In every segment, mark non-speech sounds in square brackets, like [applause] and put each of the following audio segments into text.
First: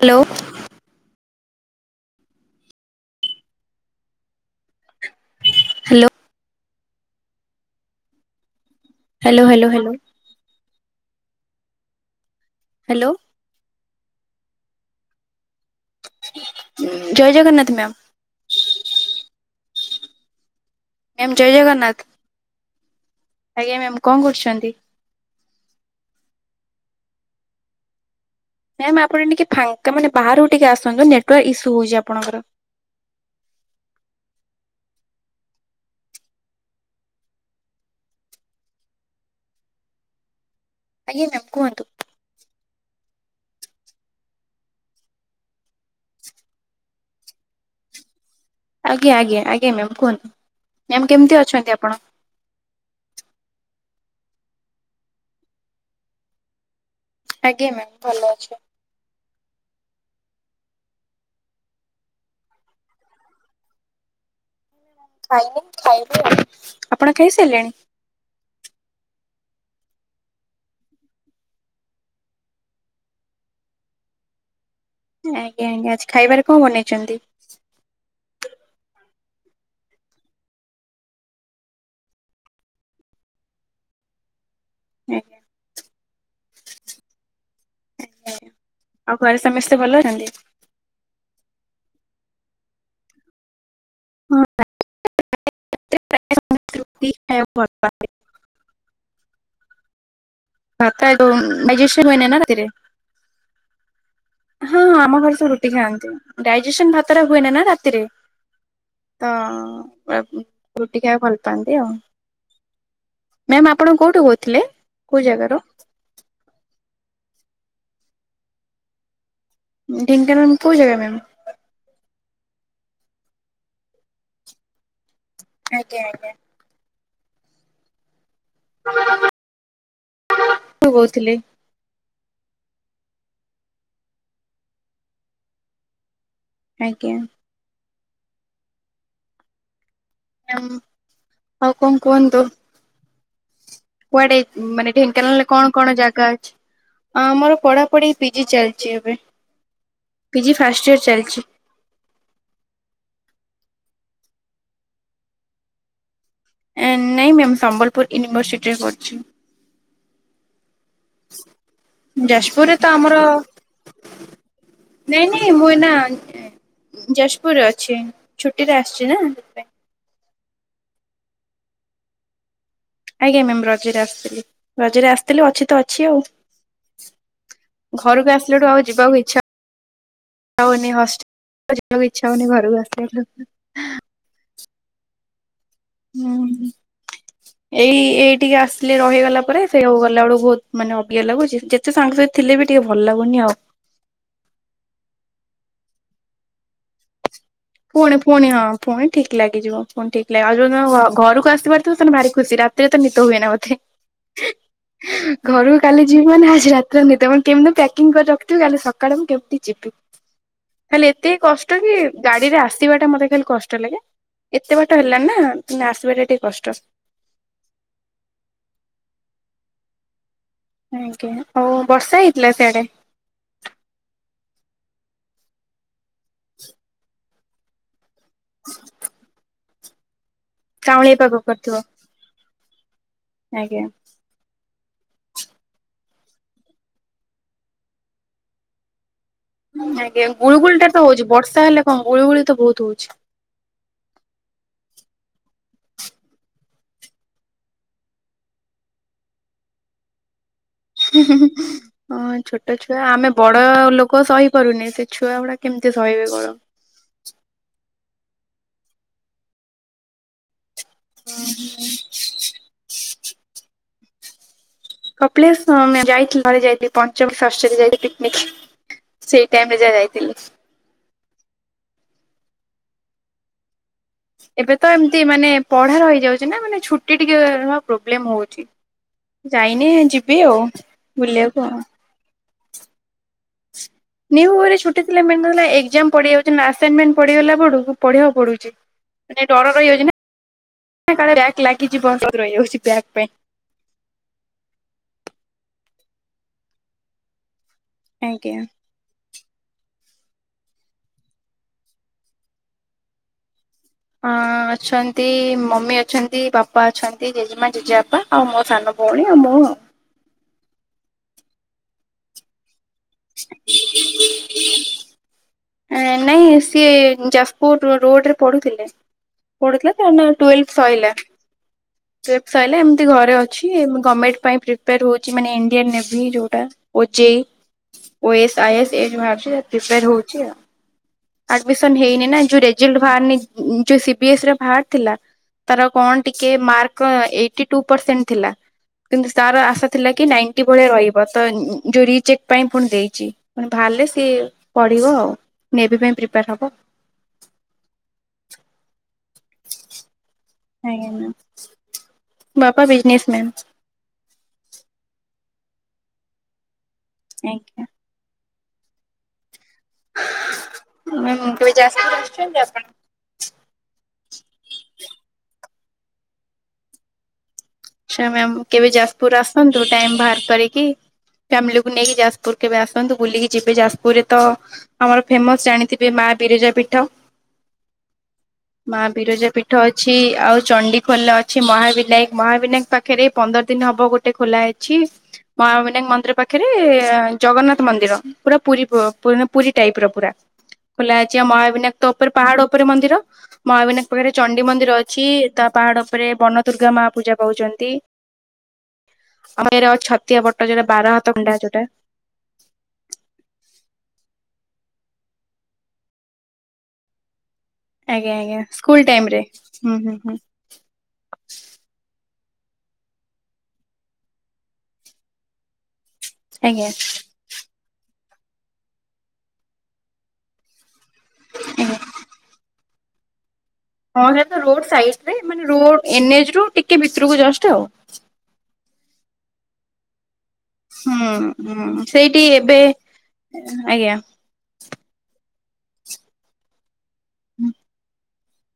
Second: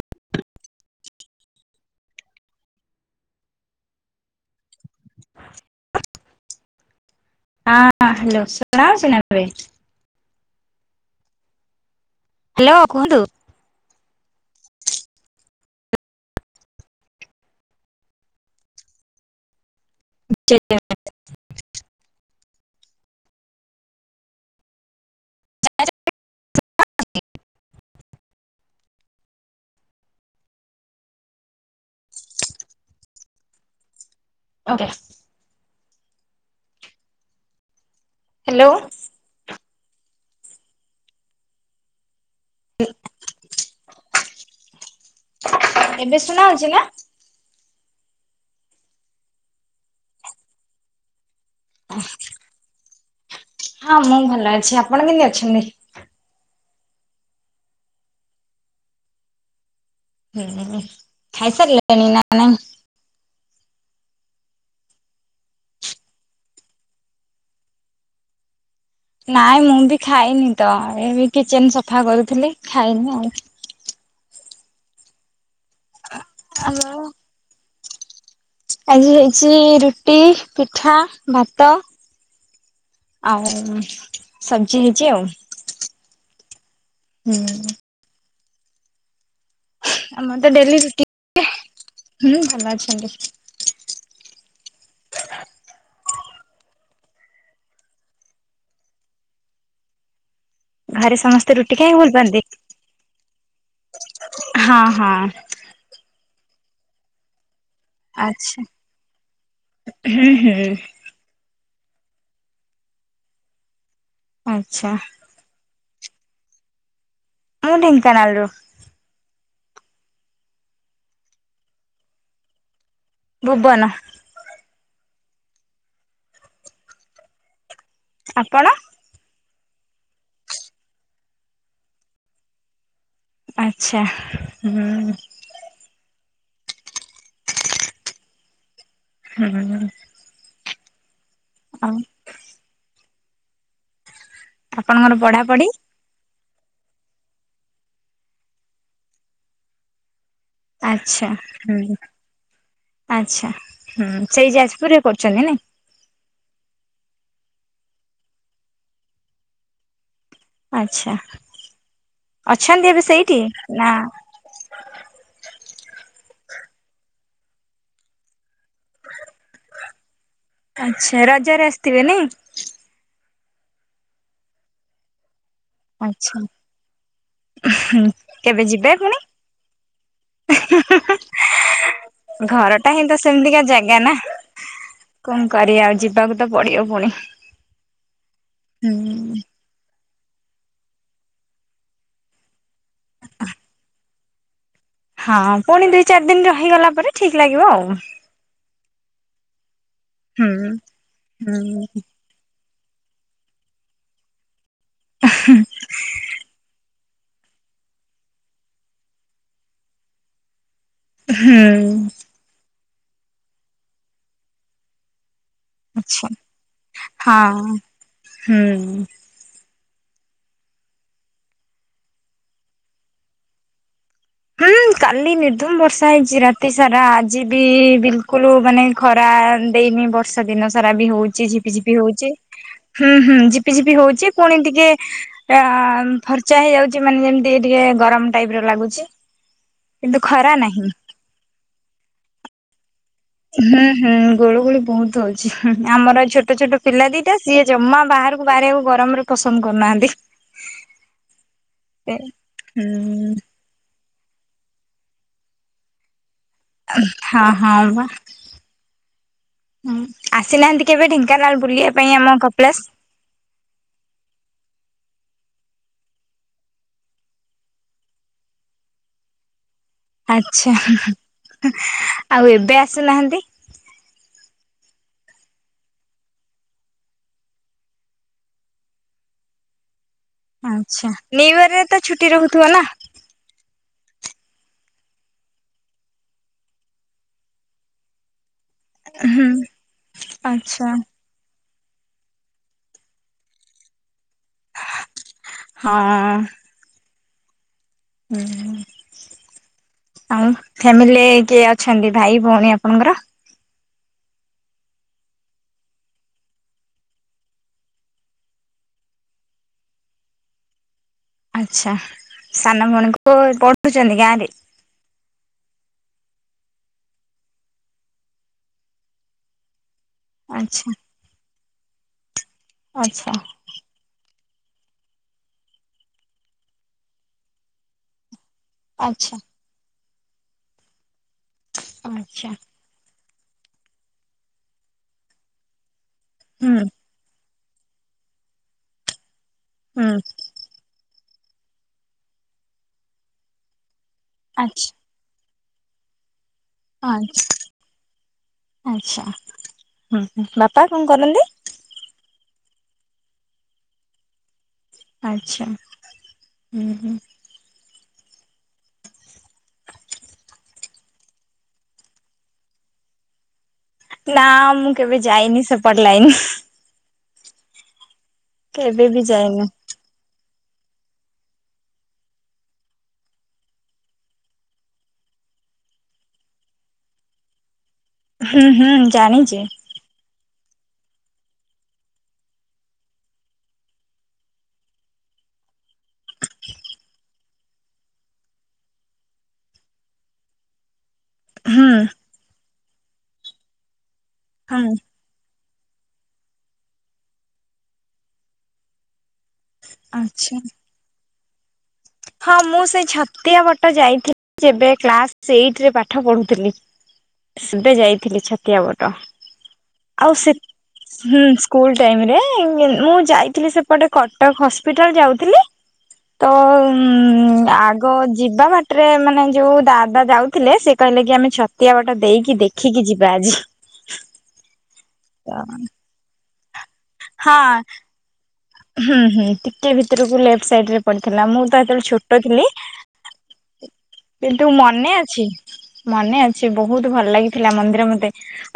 Hello. Hello. ହଁ hello ଶଣାଉଛ ନା ଏବେ? Hello hello hello hello hello କୁହନ୍ତୁ? ଜୟ ଜଗନ୍ନାଥ ମ୍ୟାମ୍। ଆଚାା [inaudible] ମ୍ୟାମ୍ ଜୟ ଜଗନ୍ନାଥ ଆଜ୍ଞା ମ୍ୟାମ୍ କଣ କରୁଛନ୍ତି? [inaudible] ମ୍ୟାମ୍ ଆପଣ ଟିକେ ଫାଙ୍କା ମାନେ ବାହାରକୁ ଟିକେ ଆସନ୍ତୁ ନେଟୱାର୍କ ଇସ୍ୟୁ ହଉଛି ଆପଣଙ୍କର। ଓକେ। ହ୍ୟାଲୋ। ଆଜ୍ଞା ମ୍ୟାମ୍ କୁହନ୍ତୁ? ଏବେ ଶୁଣାଉଛି ନା? ଆଜ୍ଞା ଆଜ୍ଞା ଆଜ୍ଞା୍ ମ୍ୟାମ୍ କୁହନ୍ତୁ ମ୍ୟାମ୍ କେମିତି ଅଛନ୍ତି ଆପ ହଁ ମୁଁ ଭଲ ଅଛି ଆପଣ କେମିତି ଅଛନ୍ତି? ଆଜ୍ଞା ମ୍ୟାମ୍ ଭଲ ଅଛି। ହୁଁ ହୁଁ ଖାଇସାରିଲାଣିି ନା ନାଇ? ଖାଇନି ଖାଇବି ଆଉ ଆପଣ ଖାଇସାଇଲେଣି? ନାଇଁ ମୁଁ ବି ଖାଇନି ତ ଏ କିଚେନ ସଫା କରୁଥିଲି ଖାଇନି ଆଉ। ଆଜ୍ଞା ଆଜ୍ଞା ଆଜି ଖାଇବାରେ କ ଆଉ ବନେଇଛନ୍ତି? ଆଜି ହେଇଛି ରୁଟି ପିଠା ଭାତ ଆଉ ଶବ୍ଜିି ହେଇଛି ଆଉ ଆଜ୍ଞା ହୁଁ। ଆଉ ଘରେ ସମସ୍ତେ ଭଲ ଅଛନ୍ତି? ସେ ଡେଲି ଚି କେ ହୁଁ ଭଲ ଅଛନ୍ତି। ହଁ ଖ [inaudible] ଆତ ଘରେ ସମସ୍ତେ ରୁଟି ମାଇଜେନ୍ ଖାଇବାକୁ ଭଲ ପାଆନ୍ତି? ମହନେତିରେ [unintelligible] ହଁ ହଁ ଆମ ଘରେ ସବୁ ରୁଟି ଖାଆନ୍ତି ଡାଇଜେସନ ଭାତାରା ହୁଏନ ନା ରା ଆଚ୍ଛା। ହୁଁ ହୁଁ [unintelligible] ଖିଆ ଭଲ ପାଆନ୍ତି ଆଉ ମ୍ୟାାମ ଆପଣ କୋଉଠୁ କହୁଥିଲେ ଆଚ୍ଛା କୋଉ ଜାଗାରୁ? ମୁଁ ଢେଙ୍କାନାଳରୁ। ଢ଼ଙ୍କାନାଳ କୋଉ ଜାଗା ମ୍ୟାମ୍? ଭୁବନ। ଆଜ୍ଞା ଆଜ୍ଞା। ଆପଣ? [unintelligible] କହୁଥିଲି ଆଚ୍ଛା ହୁଁ। ଆଜ୍ଞା। ହୁଁ ହୁଁ। ମ୍ ଆଉ କଣ କୁହନ୍ତୁ? କୁଆଡେ ମାନେ ଆପଣଙ୍କର ଢେଙ୍କାନାଳରେ ପଢାପଢି? କଣ କଣ ଜାଗା ଅଛି? ଆ ଆମର ପଢାପଢି ପିଜି ଚାଲିଛି ଏବେ। ପିଜି ଫାଷ୍ଟ ଇୟର ଆଚ୍ଛା ଚାଲିଛି। ହୁଁ ଆଚ୍ଛା ହୁଁ ସେଇ ଯାଜପୁରରେ କରୁଛନ୍ତି ନାଇଁ? ନାଇଁ ମ୍ୟାମ୍ ସମ୍ବଲପୁର ୟୁନିଭର୍ସିଟିରେ କରୁଛି। ଆଚ୍ଛା। ଯାଜପୁରରେ ତ ଅଛନ୍ତି ଏବେ ଆମର ସେଇଠି? ନା ନାଇଁ ନାଇଁ ମୁଁ ଏଇନା ଏ ଯାଜପୁରରେ ଅଛି। ଛୁଟିରେ ଆସିଛି ନା, ସେଇଥିପାଇଁ। ଆଚ୍ଛା, ରଜରେ ଆସିଥିବେ ନାଇଁ? ଆଜ୍ଞା ମ୍ୟାମ୍, ରଜରେ ଆସିଥିଲି। ରଜରେ ଆସିଥିଲି ଅଛି ତ ଅ ଆଛା। ହୁଁ ଘରକୁ କେବେ ଆସିଲାଠୁ ଆଉ ଯିବେ ଯିବାକୁ ପୁଣି? ଇଚ୍ଛା ହଉନି ହଷ୍ଟେଲ ଯିବାକୁ ଇଚ୍ଛା ହଉନି ଘରକୁ ଘରଟା ହିଁ ତ ଆସିଲାଠୁ। ସେମିତିକା ଜାଗା ନା। କଣ କରିବା ଆଉ? ଯିବାକୁ ତ ହୁଁ, ପଡିବ ପୁଣି। ଏଇ ଏଇଠିକି ହୁଁ ଆସିଲେ ରହିଗଲା ପରେ ସେଇ ହଉ ଗଲାବେଳକୁ ବହୁତ ମାନେ ଅବାଗିଆ ଲାଗୁଛି। ଯେତେ ତେ ସାଙ୍ଗ ସାଥି ଥିଲେ ବି ଟିକେ ଭଲ ଲାଗୁନି ଆଉ। ହଁ ପୁଣି ଦିଇ ଚାରି ଦିନ ରହିଗଲା ପରେ ଠିକ୍ ଲାଗିବ ଆଉ। ଫୁଣି ଫୁଣି ହଁ ଫୁଣି ଠିକ ଲାଗିଯିବ। ଫୁଣି ଠିକ ଲାଗିବ। ହୁଁ ଆଉ ଯୋଉଦିନ ଘ ଘରକୁ ହୁଁ ଆସିବାର ଥିବ ସେଦିନ ଭାରି ଖୁସି ରେ ତିରେ ତ ନିିଦ ହୁଏ ନା ମତେ। ଘରକୁ କାଲି ଯିବି ମାନେ ଆଜି ରାତି ରାତିରେ ନିଦ ହୁଏନି। କେମିତି ପ୍ୟାକିଂ କରି ରଖିିଥିବି କାଲି ସକାଳକୁ କେମିତି ଯିବି? ହେଲେ ଏତିକି ହୁଁ କଷ୍ଟ କି? ଗାଡ଼ିରେ ଆସିବାଟା ମୋତେ ଖାଲି କଷ୍ଟ ଲାଗେ। ଏତେ ବାଟ ହେଲାଣି ନା ଆସିବାଟା ଆଚ୍ଛା ଟିକେ କଷ୍ଟ। ହଁ ହୁଁ। ଆଜ୍ଞା। ଆଉ ବର୍ଷା ହେଇଥିଲା ସିଆଡେ? ହୁଁ କାଲି ନିର୍ଦ୍ଧୁମ ବର୍ଷା ହେଇଛି ରାତି ସାରା। ଆଜି ବି ବିଲ କୁଲୁ ମାନେ ଖରା ଦେଇନି ବର୍ଷା ଦିନ ସାରା ବି କାଉଁଳିଆ ପାଗ ହଉଛି କରିଥିବ ଝିପିଝିପି ହଉଛି। ହୁଁ ହୁଁ ଝିପି ଆଜ୍ଞା। ଝିପି ହଉଛିି। ପୁଣି ଟିକେ ଆ ଫର୍ଚ୍ଚା ହେଇଯାଉଛି ମାନେ ଯେମିତିକି ଟିକେ ଗରମ ଟାଇପ ର ଲାଗୁଛି। କିନ୍ତୁ ଆଜ୍ଞା ଖରା ଗୁଳୁଗୁଳି ନାହିଁ ଟା ତ ହଉଛି। ବର୍ଷା ହେଲେ କଣ ହବ ଗୁଳୁଗୁଳି ତ ବହୁତ ହଉଛି। ହୁଁ ହୁଁ ଗୁଳୁଗୁଳି ବହୁତ ହଉଛି। ଆମର ଛୋଟ ଛୋଟ ପିଲା ଦିଟା। ସିଏ ଜମା ବାହାରକୁ ବାହାରିବାକୁ ଗରମରେ ପସନ୍ଦ କରୁନାହାନ୍ତି। ହଁ ଛୋଟ ଛୁଆ, ଆମେ ହୁଁ ବଡ ବଡ଼ ଲୋକ ସହି ପାରୁନେ। ସେ ଛୁଆଗୁଡା କେମିତି ସହିବେ ଗରମ? ହଁ ହଁ ବା। ହୁଁ ଆସିନାହାନ୍ତି କେବେ ଢେଙ୍କାନାଳ ବୁଲିବା ପାଇଁ ଆମ କପିଳାସ କପିଳାସ, ହଁ ମେ ଯାଇଥିଲି ଥରେ ଯାଇଥିଲି। ପଞ୍ଚମ ଷଷ୍ଠରେ ଯାଇଥିଲି ପିକନିକ, ସେ ଟାଇମ ରେ ଯାହା ଯାଇଥିଲି। ଆଚ୍ଛା। ଆଉ ଏବେ ଆସୁନାହାନ୍ତି? ଏବେ ତ ଏମିତି ମାନେ ପଢ଼ା ରହିଯାଉଛି ନା। ମାନେ ଛୁଟି ଟିକେ ପ୍ରୋବ୍ଲେମ୍ ହେଉଛି। ଯାଇନି, ଯିବ ଆଚ୍ଛା, ନିୟୁଇୟର ରେ ତ ଛୁଟି ରହୁଥିବ ନା? ନିୟୁଇୟରରେ ଛୁଟି ଥିଲା। ମେନ ରହିଲା ଏକଜାମ ପଡିଯାଉଛି ନା, ଅସାଇନମେଣ୍ଟ ପଡିଗଲା ପଡକୁ ପଢିବାକୁ ପଡୁଛି। ମାନେ ହୁଁ ଡର ରହିଯାଉଛି ଆଚ୍ଛା। ନା କାଳେ ବ୍ୟାକ ଲାଗିଯିବ ମୁଁ ରହିଯାଉଛି ବ୍ୟାକ ପାଇଁ। ହଁ। ହୁଁ ଆଜ୍ଞା। ହୁଁ। ଆଉ ଫ୍ୟାମିଲିରେ କିଏ ଅଛନ୍ତି? ଭାଇ ଭଉଣୀ ଆପଣଙ୍କର? ହଁ ଅଛନ୍ତି। ମମି ଅଛନ୍ତି, ବାପା ଅଛନ୍ତି, ଜେଜେମା, ଜେଜେବାପା ଆଉ ମୋ ସାନ ଭଉଣୀ ଆଉ ମୁଁ ଆଉ। ଆଚ୍ଛା। ସାନ ଭଉଣୀ କ ପଢୁଛନ୍ତି ଗାଁରେ? ନାଇଁ ସିଏ ଯାଜପୁର ରୋଡରେ ପଢୁଥିଲେ। ପଢୁଥିଲା ଟୁଏଲଥ ଆଚ୍ଛା ସଇଲାଟୁଏଲଥ ସଇଲା ଏମତି ଆଚ୍ଛା ଘରେ ଅଛି। କି ଗମେଣ୍ଟ ପାଇଁ ପ୍ରିପେୟାର ହଉଛି ମାନେ ଇଣ୍ଡିଆନ ନେଭି ଯୋଉଟା ଓଜେଇ ଓ ଏ ସ ଆ ଇ ଏ ସ ଏ ଯଉ ଆପ ଆଚ୍ଛା ପ୍ରିପେୟାର ହଉଛି ଆଡମିସନ ହେଇନି ନା ଆଚ୍ଛା ଯ ଜେଲ୍ଟ ବାହାରନି ଯଉ ସିପିଏସି ର ଭାରି ଥିଲା ତାର କଣ ଟିକେ ହୁଁ ମାର୍କ ଏ ଟୁ ପ୍ରଶେଣ୍ଟ ଥିଲା କିନ୍ତୁ ତାର ଆଶା ହୁଁ ଥିଲା କି ନାଇଟି ଭଳିଆ ରହିବ। ତ ଯୋଉ ରିଚେକ୍ ପାଇଁ ପୁଣି ଦେଇଛି ପୁଣି ବାହାରିଲେ ସିଏ ଆଚ୍ା ରୁଅ ମେରିଡ ପାଇଁ ପ୍ରିପୟାର ହବ। ଆଛା ଆଚ୍ଛା ହ ହ ବା ଆଜ୍ଞା ମ୍ୟାମ ବାପା ବିଜିନେସ୍ ମ୍ୟାମ୍। ଆଚ୍ଛା ହୁଁ ହୁଁ। ଆଜ୍ଞା ହ କେବେ ଯାଜପୁର ଆସୁଛନ୍ତି ଆପଣ! ନା ମୁଁ କେବେ ଯାଇନି ସେ ପଟ ଲାଗନି। ଆଛା ମ୍ୟାମ କେବେ ବି ଯାଜପୁର ଯାଇନ? ଆସନ୍ତୁ ଟାଇ ବାହାର କରିକି। ଫ୍ୟାମିଲିକୁ ନେଇକି ଯାଜପୁର କେବେ ଆସନ୍ତୁ ବୁଲିକି ଯିବେ ଯାଜପୁରରେ ତ ଆମର ଫେମସ ଜାଣିଥିବେ ମା ବିରିଜା ପିଠ। ହୁଁ ହୁଁ ମା ବିରଜା ଜାଣିଛି ପୀଠ ଅଛି ଆଉ ଚଣ୍ଡିଖୋଲା ଅଛି ମହାବିନାୟକ ମହା ବିନାୟ ପାଖରେ ପନ୍ଦର ଦିନ ହବ ଗୋଟେ ଖୋଲା ଅଛି। ମହାବିନାୟକ ମନ୍ଦିର ପାଖରେ ଜଗନ୍ନାଥ ମନ୍ଦିର। ପୁରା ପୁରୀା ପ ପୁରୀ ଟାଇପ ର ପୁରା। ଖୋଲା ହେଇଛି ହୁଁ ମହାବିନାକ ତ ଉପରେ ପାହାଡ ଉପରେ ମନ୍ଦିର ମହାବିନାୟ ପାଖରେ ଚଣ୍ଡି ହୁଁ ମନ୍ଦିର ଅଛି ତା ପାହାଡ ଉପରେ ବନ ଦୁର୍ଗା ମା ପୂଜା ପାଉଛନ୍ତି। ଆଉ ଏଟ [unintelligible] ଛତିଆ ଆଚ୍ଛା। ପଟ ଯୋଉଟା ବାର ହାତ କଣ୍ଡା ଯୋଉଟା। ହଁ ମୁଁ ସେ ଛତିଆ ପଟ ଯାଇଥିଲି। ଯେବେ କ୍ଲାସ ଏଇଟ ରେ ପାଠ ପଢୁଥିଲି। ସିଦେ ଆଜ୍ଞା ଯାଇଥିଲି ଆଜ୍ଞା ଛାତିଆ ସ୍କୁଲ ବଟ ଟାଇମ ରେ ହୁଁ ହୁଁ ହୁଁ ଆଉ ସେ ହୁଁ ସ୍କୁଲ ଟାଇମ ରେ ମୁଁ ଯାଇଥିଲି ସେପଟେ କଟକ ହସ୍ପିଟାଲ ଯାଉଥିଲି। ତ ଆଜ୍ଞା ଆଗ ଯିବା ବାଟରେ ମାନେ ଯୋଉ ଦାଦା ଯାଉଥିଲେ ସେ କହିଲେ କି ଆମେ ଆଜ୍ଞା ଛତିଆ ବାଟ ଦେଇକି ଦେଖ ଖିକି ଯିବା ଆଜି। ହଁ ହେ ତ ରୋଡ ସାଇଡରେ ମାନେ ରୋଡ ଏନ୍ଚ ରୁ ଟିକେ ଭିତରକୁ ହଁ ଜଷ୍ଟ ଆଉ। ହୁଁ ହଁ। କେ ଭିତରକୁ ଲେଫ୍ଟ ସାଇଡ ରେ ହୁଁ ପଡିଥିଲା ମୁଁ ତ ହୁଁ ସେତେବେଳେ ଛୋଟ ସେଇଠି ଥିଲି। ଏବେ ଆଜ୍ଞା କିନ୍ତୁ ମନେ ଅଛି ମନେ ଅଛି ବହୁତ ଭଲ ଲାଗିଥିଲା ମନ୍ଦିର ମତେ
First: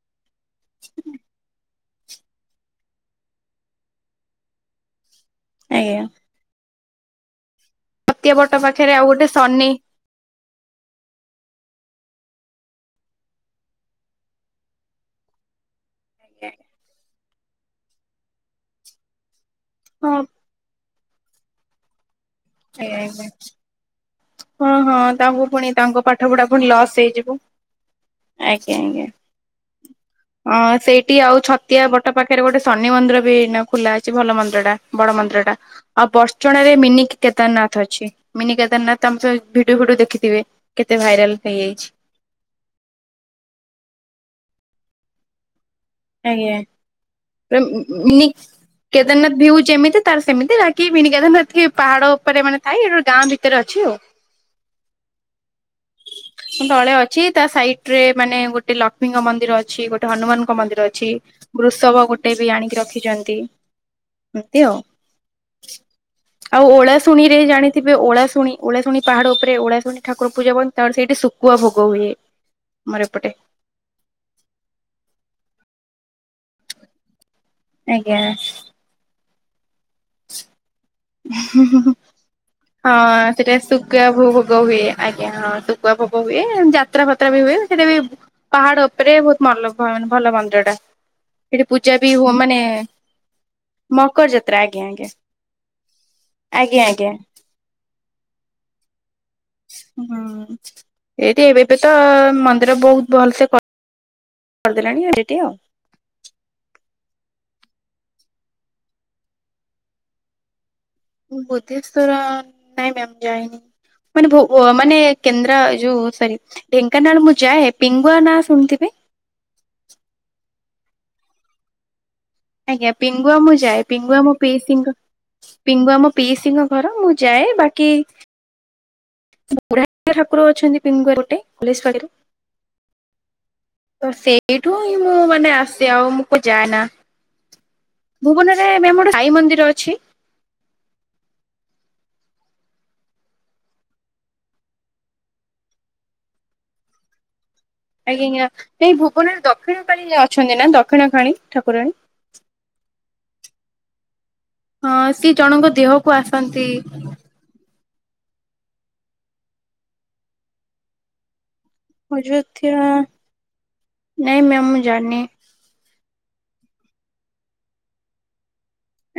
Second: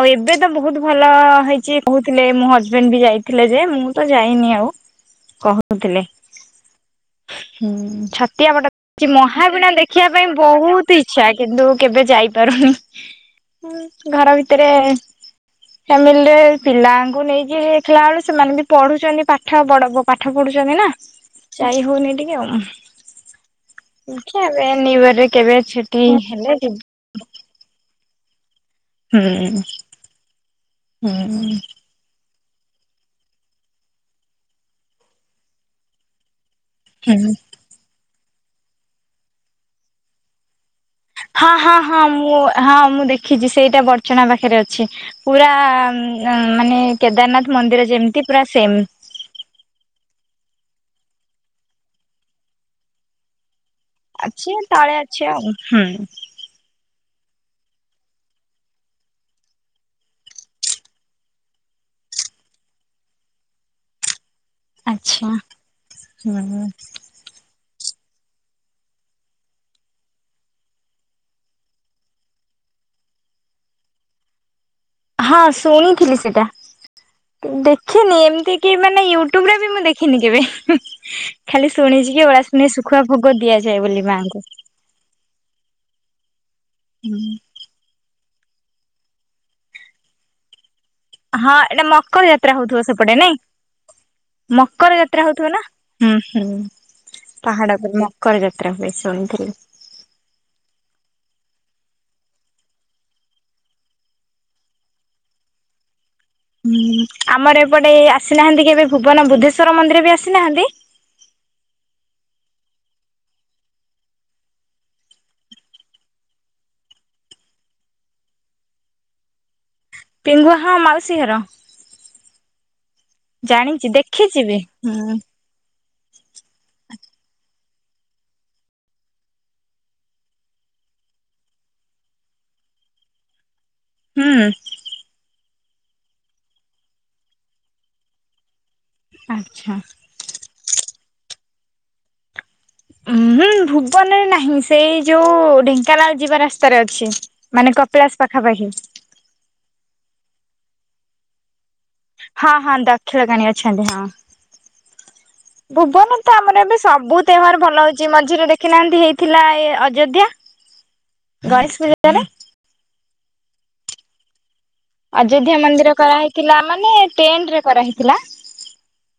ଆଉ ଏବେ ତ ବହୁତ ଭଲ ହେଇଛି କହୁଥିଲେ ମୋ ହଜବେଣ୍ଡ ବି ଯାଇଥିଲେ ଯେ ମୁଁ ତ ଯାଇନି ଆଉ। କହୁଥିଲେ ଆଜ୍ଞା ହଁ ହତିଆ ଛତିଆ ବଟ ପାଖରେ ଆଉ ପଟ ଗୋଟେ ଶନି ମହାବିଣା ଦେଖ ଦେଖିବା ପାଇଁ ବହୁତ ଇଛା କିନ୍ତୁ କେବେ ଯାଇପାରୁନି। ହୁଁ ଘର ଭିତରେ ଫାମିଲିରେ ପିଲାଙ୍କୁ ନେଇକି ଦେଖିଲା ବେଳ ସେମାନେ ବି ପଢୁଛନ୍ତି ପାଠ ବଡ ବ ହଁ ପାଠ ପଢୁଛନ୍ତି ନା ଯାଇ ହଉନି ଟିକେ। ସେଇ ଆଇଲା। ଏବେ ନିୁରରେ କେବେ ଛୁଟି ହେଲେ ଯ ସେଇ ଯୋଗୁ। ଆଜ୍ଞା ଆଜ୍ଞା ହୁଁ ହଁ ହୁଁ ସେଇଠି ଆଉ ଛତିଆ ବ ତା ପାଖେରେ ଗୋଟେ ଶନି ମନ୍ଦିର ବି ଏଇନା ଖୋଲା ଅଛି ଭଲ ମନ୍ଦିଟା ବଡ ମନ୍ଦିଟା ଆଉ ବର ଚଣାରେ ମିନି କେ ହୁଁ। କେଦାରନାଥ ଅଛି ମିନି କେଦାରନାଥ ଆମ ସ ଭିଡୁଅ ଫିଡୁଅ ଦେଖିଥିବେ କେତେ ଭାଇରା ହଁ ହଁ ହଁ ମୁଁ ହଁ ମୁଁ ଦେଖିଚି ସେଇଟା ବଡ଼ଚଣା ପାଖେରେ ଅଛି ପୁରା ନାଁ ଆଜ୍ଞା ମାନେ କେଦାରନାଥ ମନ୍ଦିର ମିନି ଯେମତି ପୁରା ସେମ୍। କେଦାରନାଥ ଭିଉ ଯେମିତି ତାର ସେମିତି ବାକି ମିନି କେଦାରନାଥ ଏ ପାହାଡ଼ ଓପରେ ମାନେ ଥାଏ ଏଟା ଓ ଗାଁ ଭିତରେ ଅଛି ଆଉ। ଆଛି ତାଳେ ଅଛି ଆଉ। ତଳେ ଅଛି ତା ସାଇଟ୍ ରେ ମାନେ ଗୋଟେ ଲକ୍ଷ୍ମୀଙ୍କ ମନ୍ଦିର ଅଛି ଗୋଟେ ହନୁମାନଙ୍କ ମନ୍ଦିର ଅ ଛି ବୃଷବ ଗୋଟେ ବି ଆଣିକି ରଖିଚନ୍ତି। ଏତି ଓ ଆଚ୍ଛା ହୁଁ। ଆଉ ଓଳା ଶୁଣିରେ ଜାଣିଥିବେ ଓଳାଶୁଣି ଓଳାଶୁଣି ପାହାଡ଼ ଓପରେ ଓଳାଶୁଣି ଠାକୁର ପୂଜା ହୁଅନ୍ତି ତର ସେଇଟି ଶୁକୁଆ ଭୋଗ ହୁଏ। ମର ଏପଟେ। ହଁ ଶୁଣିଥିଲି ସେଟା ଦେଖିନି ଆଜ୍ଞା। ଏମତି କି ମାନେ ୟୁଟ୍ୟୁବରେ ବି ମୁଁ ଦେ ଖିନି କେବେ ଖାଲି ଶୁଣିଚି କି ଓଳାଶୁଣିଏ ଶୁଖୁଆ ହଁ ଭୋଗ ସେଟା ଦିଆଯାଏ ଶୁଖୁଆ ବୋଲି ମାଆଙ୍କୁ। ଭୋଗ ହୁଏ ଆଜ୍ଞା ହଁ ଶୁଖୁଆ ଭୋଗ ହୁଏ ଯାତ୍ରା ଫାତ୍ରା ବି ହୁଏ ସେଟା ବି ପାହାଡ଼ ଓପରେ ବହୁତ ଲଭ ଭନ୍ ଭଲ ମନ୍ଦିରଟା। ହଁ ଏଟା ମକର ଯାତ୍ରା ହଉଥୁବ ସେପଟେ, ନାଇଁ? ମକର ମ ଯାତ୍ରା ଆଜ୍ଞା ମକର ଆଜ୍ଞା ଯାତ୍ରା ହଉଥୁବ ନା? ଆଜ୍ଞା ଆଜ୍ଞା ପାହାଡ଼ ଓପରେ ମକର ଯାତ୍ରା ହୁଏ ଶୁଣିଥିଲି। ହୁଁ ଏଇଠି ଏବେ ଏବେ ତ ମନ୍ଦିର ବହୁତ ଭଲସେ କ ଅରିଦେଲେଣି ଏଜିଟି ଆଉ। ହୁଁ ଆମର ଏପଟେ ଆସିନାହାଁନ୍ତି କି ଏବେ ଭୁବନ ବୁଦ୍ଧେଶ୍ୱର ମନ୍ଦିର ବି ଆସି ନାହାଁନ୍ତି? ଉଁ ବୁଦ୍ଧେଶ୍ୱର ନାଇଁ ମ୍ୟାମ୍ ଯାାଇନି। ମାନେ ଭୁ ଉଅ ମାନେ କେନ୍ଦ୍ର ଯୋଉ ସରି। ଢେଙ୍କାନାଳ ମୁଁ ଯାଏ ପିଙ୍ଗୁଆ ନାଁ ଶୁଣିଥିବେ। ପେଙ୍ଗୁଆ ହଁ ମାଉସୀ ଘର। ଆଜ୍ଞା ପିଙ୍ଗୁଆ ମୁଁ ଯାଏ ଜାଣିଛି ପିଙ୍ଗୁଆ ମୋ ଦେଖିଛି ବି ପିସିଙ୍କ ହୁଁ ପିଙ୍ଗୁଆ ମୋ ପିଇସିିଙ୍କ ଘର ମୁଁ ଯାଏ ବାକି ବୁଢ଼ା [inaudible] ଠାକୁର ଅଛନ୍ତି ପିଙ୍ଗୁଆ ଗୋଟେ ଅଲିସ୍ ବାଡ଼ିରେ। ତ ହୁଁ ସେଇଠୁ ହିଁ ମୁଁ ମାନେ ଆସେ ଆଉ ମୁଁ କୁ ଯାଏନା। ଭୁବନରେ ମ୍ୟାମ୍ ଗୋଟେ ମନ୍ଦିର ଆଚ୍ଛା। ଅଛି। ହୁଁ ହୁଁ ଭୁବନରେ ନାହିଁ ସେଇ ଯୋଉ ଢେଙ୍କାନାଳ ଯିବା ରାସ୍ତାରେ ଅଛି। ମାନେ କପିଳାସ ପାଖାପାଖି। ଓନରେ ଦକ୍ଷିଣ କାଳୀ ଅଛନ୍ତି ନା ଦକ୍ଷିଣ କାଳୀ ଠାକୁରାଣୀ? ହଁ ହଁ ଦକ୍ଷିଳ କାଣି ଅଛନ୍ତି ହଁ। ହଁ ସିଏ ଜଣଙ୍କ ଦେହକୁ ଭୁବନ ତ ଆମର ଆସନ୍ତି ଏବେ ସବୁ ତେମାର ଭଲ ହଉଚି ମଝିରେ ଦେଖିନାହାନ୍ତି ହେଇଥିଲା ଏ ଅଯୋଧ୍ୟା ଗଣେଶ ପୂଜା ମୁଁ ଯୋଉ ଥିବା ନାଇଁ ମ୍ୟାମ୍ ମୁଁ ଜାଣିନି। ଧ୍ୟା ମନ୍ଦିର କରାହେଇଥିଲା ମାନେ ଟେଣ୍ଟରେ କରାହେଇଥିଲା।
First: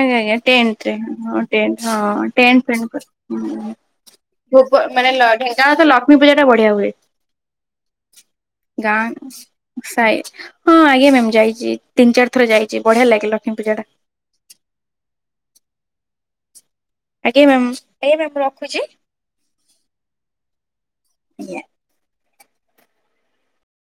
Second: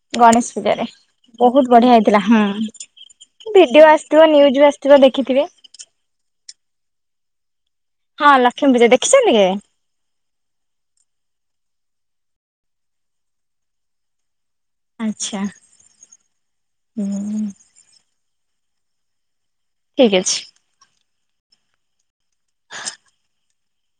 ଆଜ୍ଞା ଆଜ୍ଞା ଗଣେଶ ପୂଜାରେ। ଟେଣ୍ଟରେ ହଁ ବହୁତ ଟେଣ୍ଟ ବଢିଆ ହେଇଥିଲା ହଁ ଟେଣ୍ଟ ଫେଣ୍ଟ୍ କ ହୁଁ। ଭିଡିଓ ଆସିଥିବ ନ୍ୟୁଜ ଭୁବ ଆସିଥିବ ମାନେ ଲ ଦେଖିଥିବେ ଢେଙ୍କାନା ତ ଲକ୍ଷ୍ମୀ ପୂଜାଟା ବଢ଼ିଆ ହୁଏ। ହଁ ଲକ୍ଷ୍ମୀ ପୂଜା ଦେଖିଚନ୍ତି କେ? ଉଁ ସାଇ ହଁ ଆଜ୍ଞା ମ୍ୟାମ୍ ଯାଇଚି ତିନି ଚାରି ଥର ଯାଇଚି ବଢ଼ିଆ ଲାଗେ ଲକ୍ଷ୍ମୀ ପୂଜାଟା। ଆଚ୍ଛା। ଆଜ୍ଞା ହୁଁ ମ୍ୟାମ ଏ ମ୍ୟାମ୍ ରଖୁଚି। ଠିକ୍ ଅଛି। ଆଜ୍ଞା।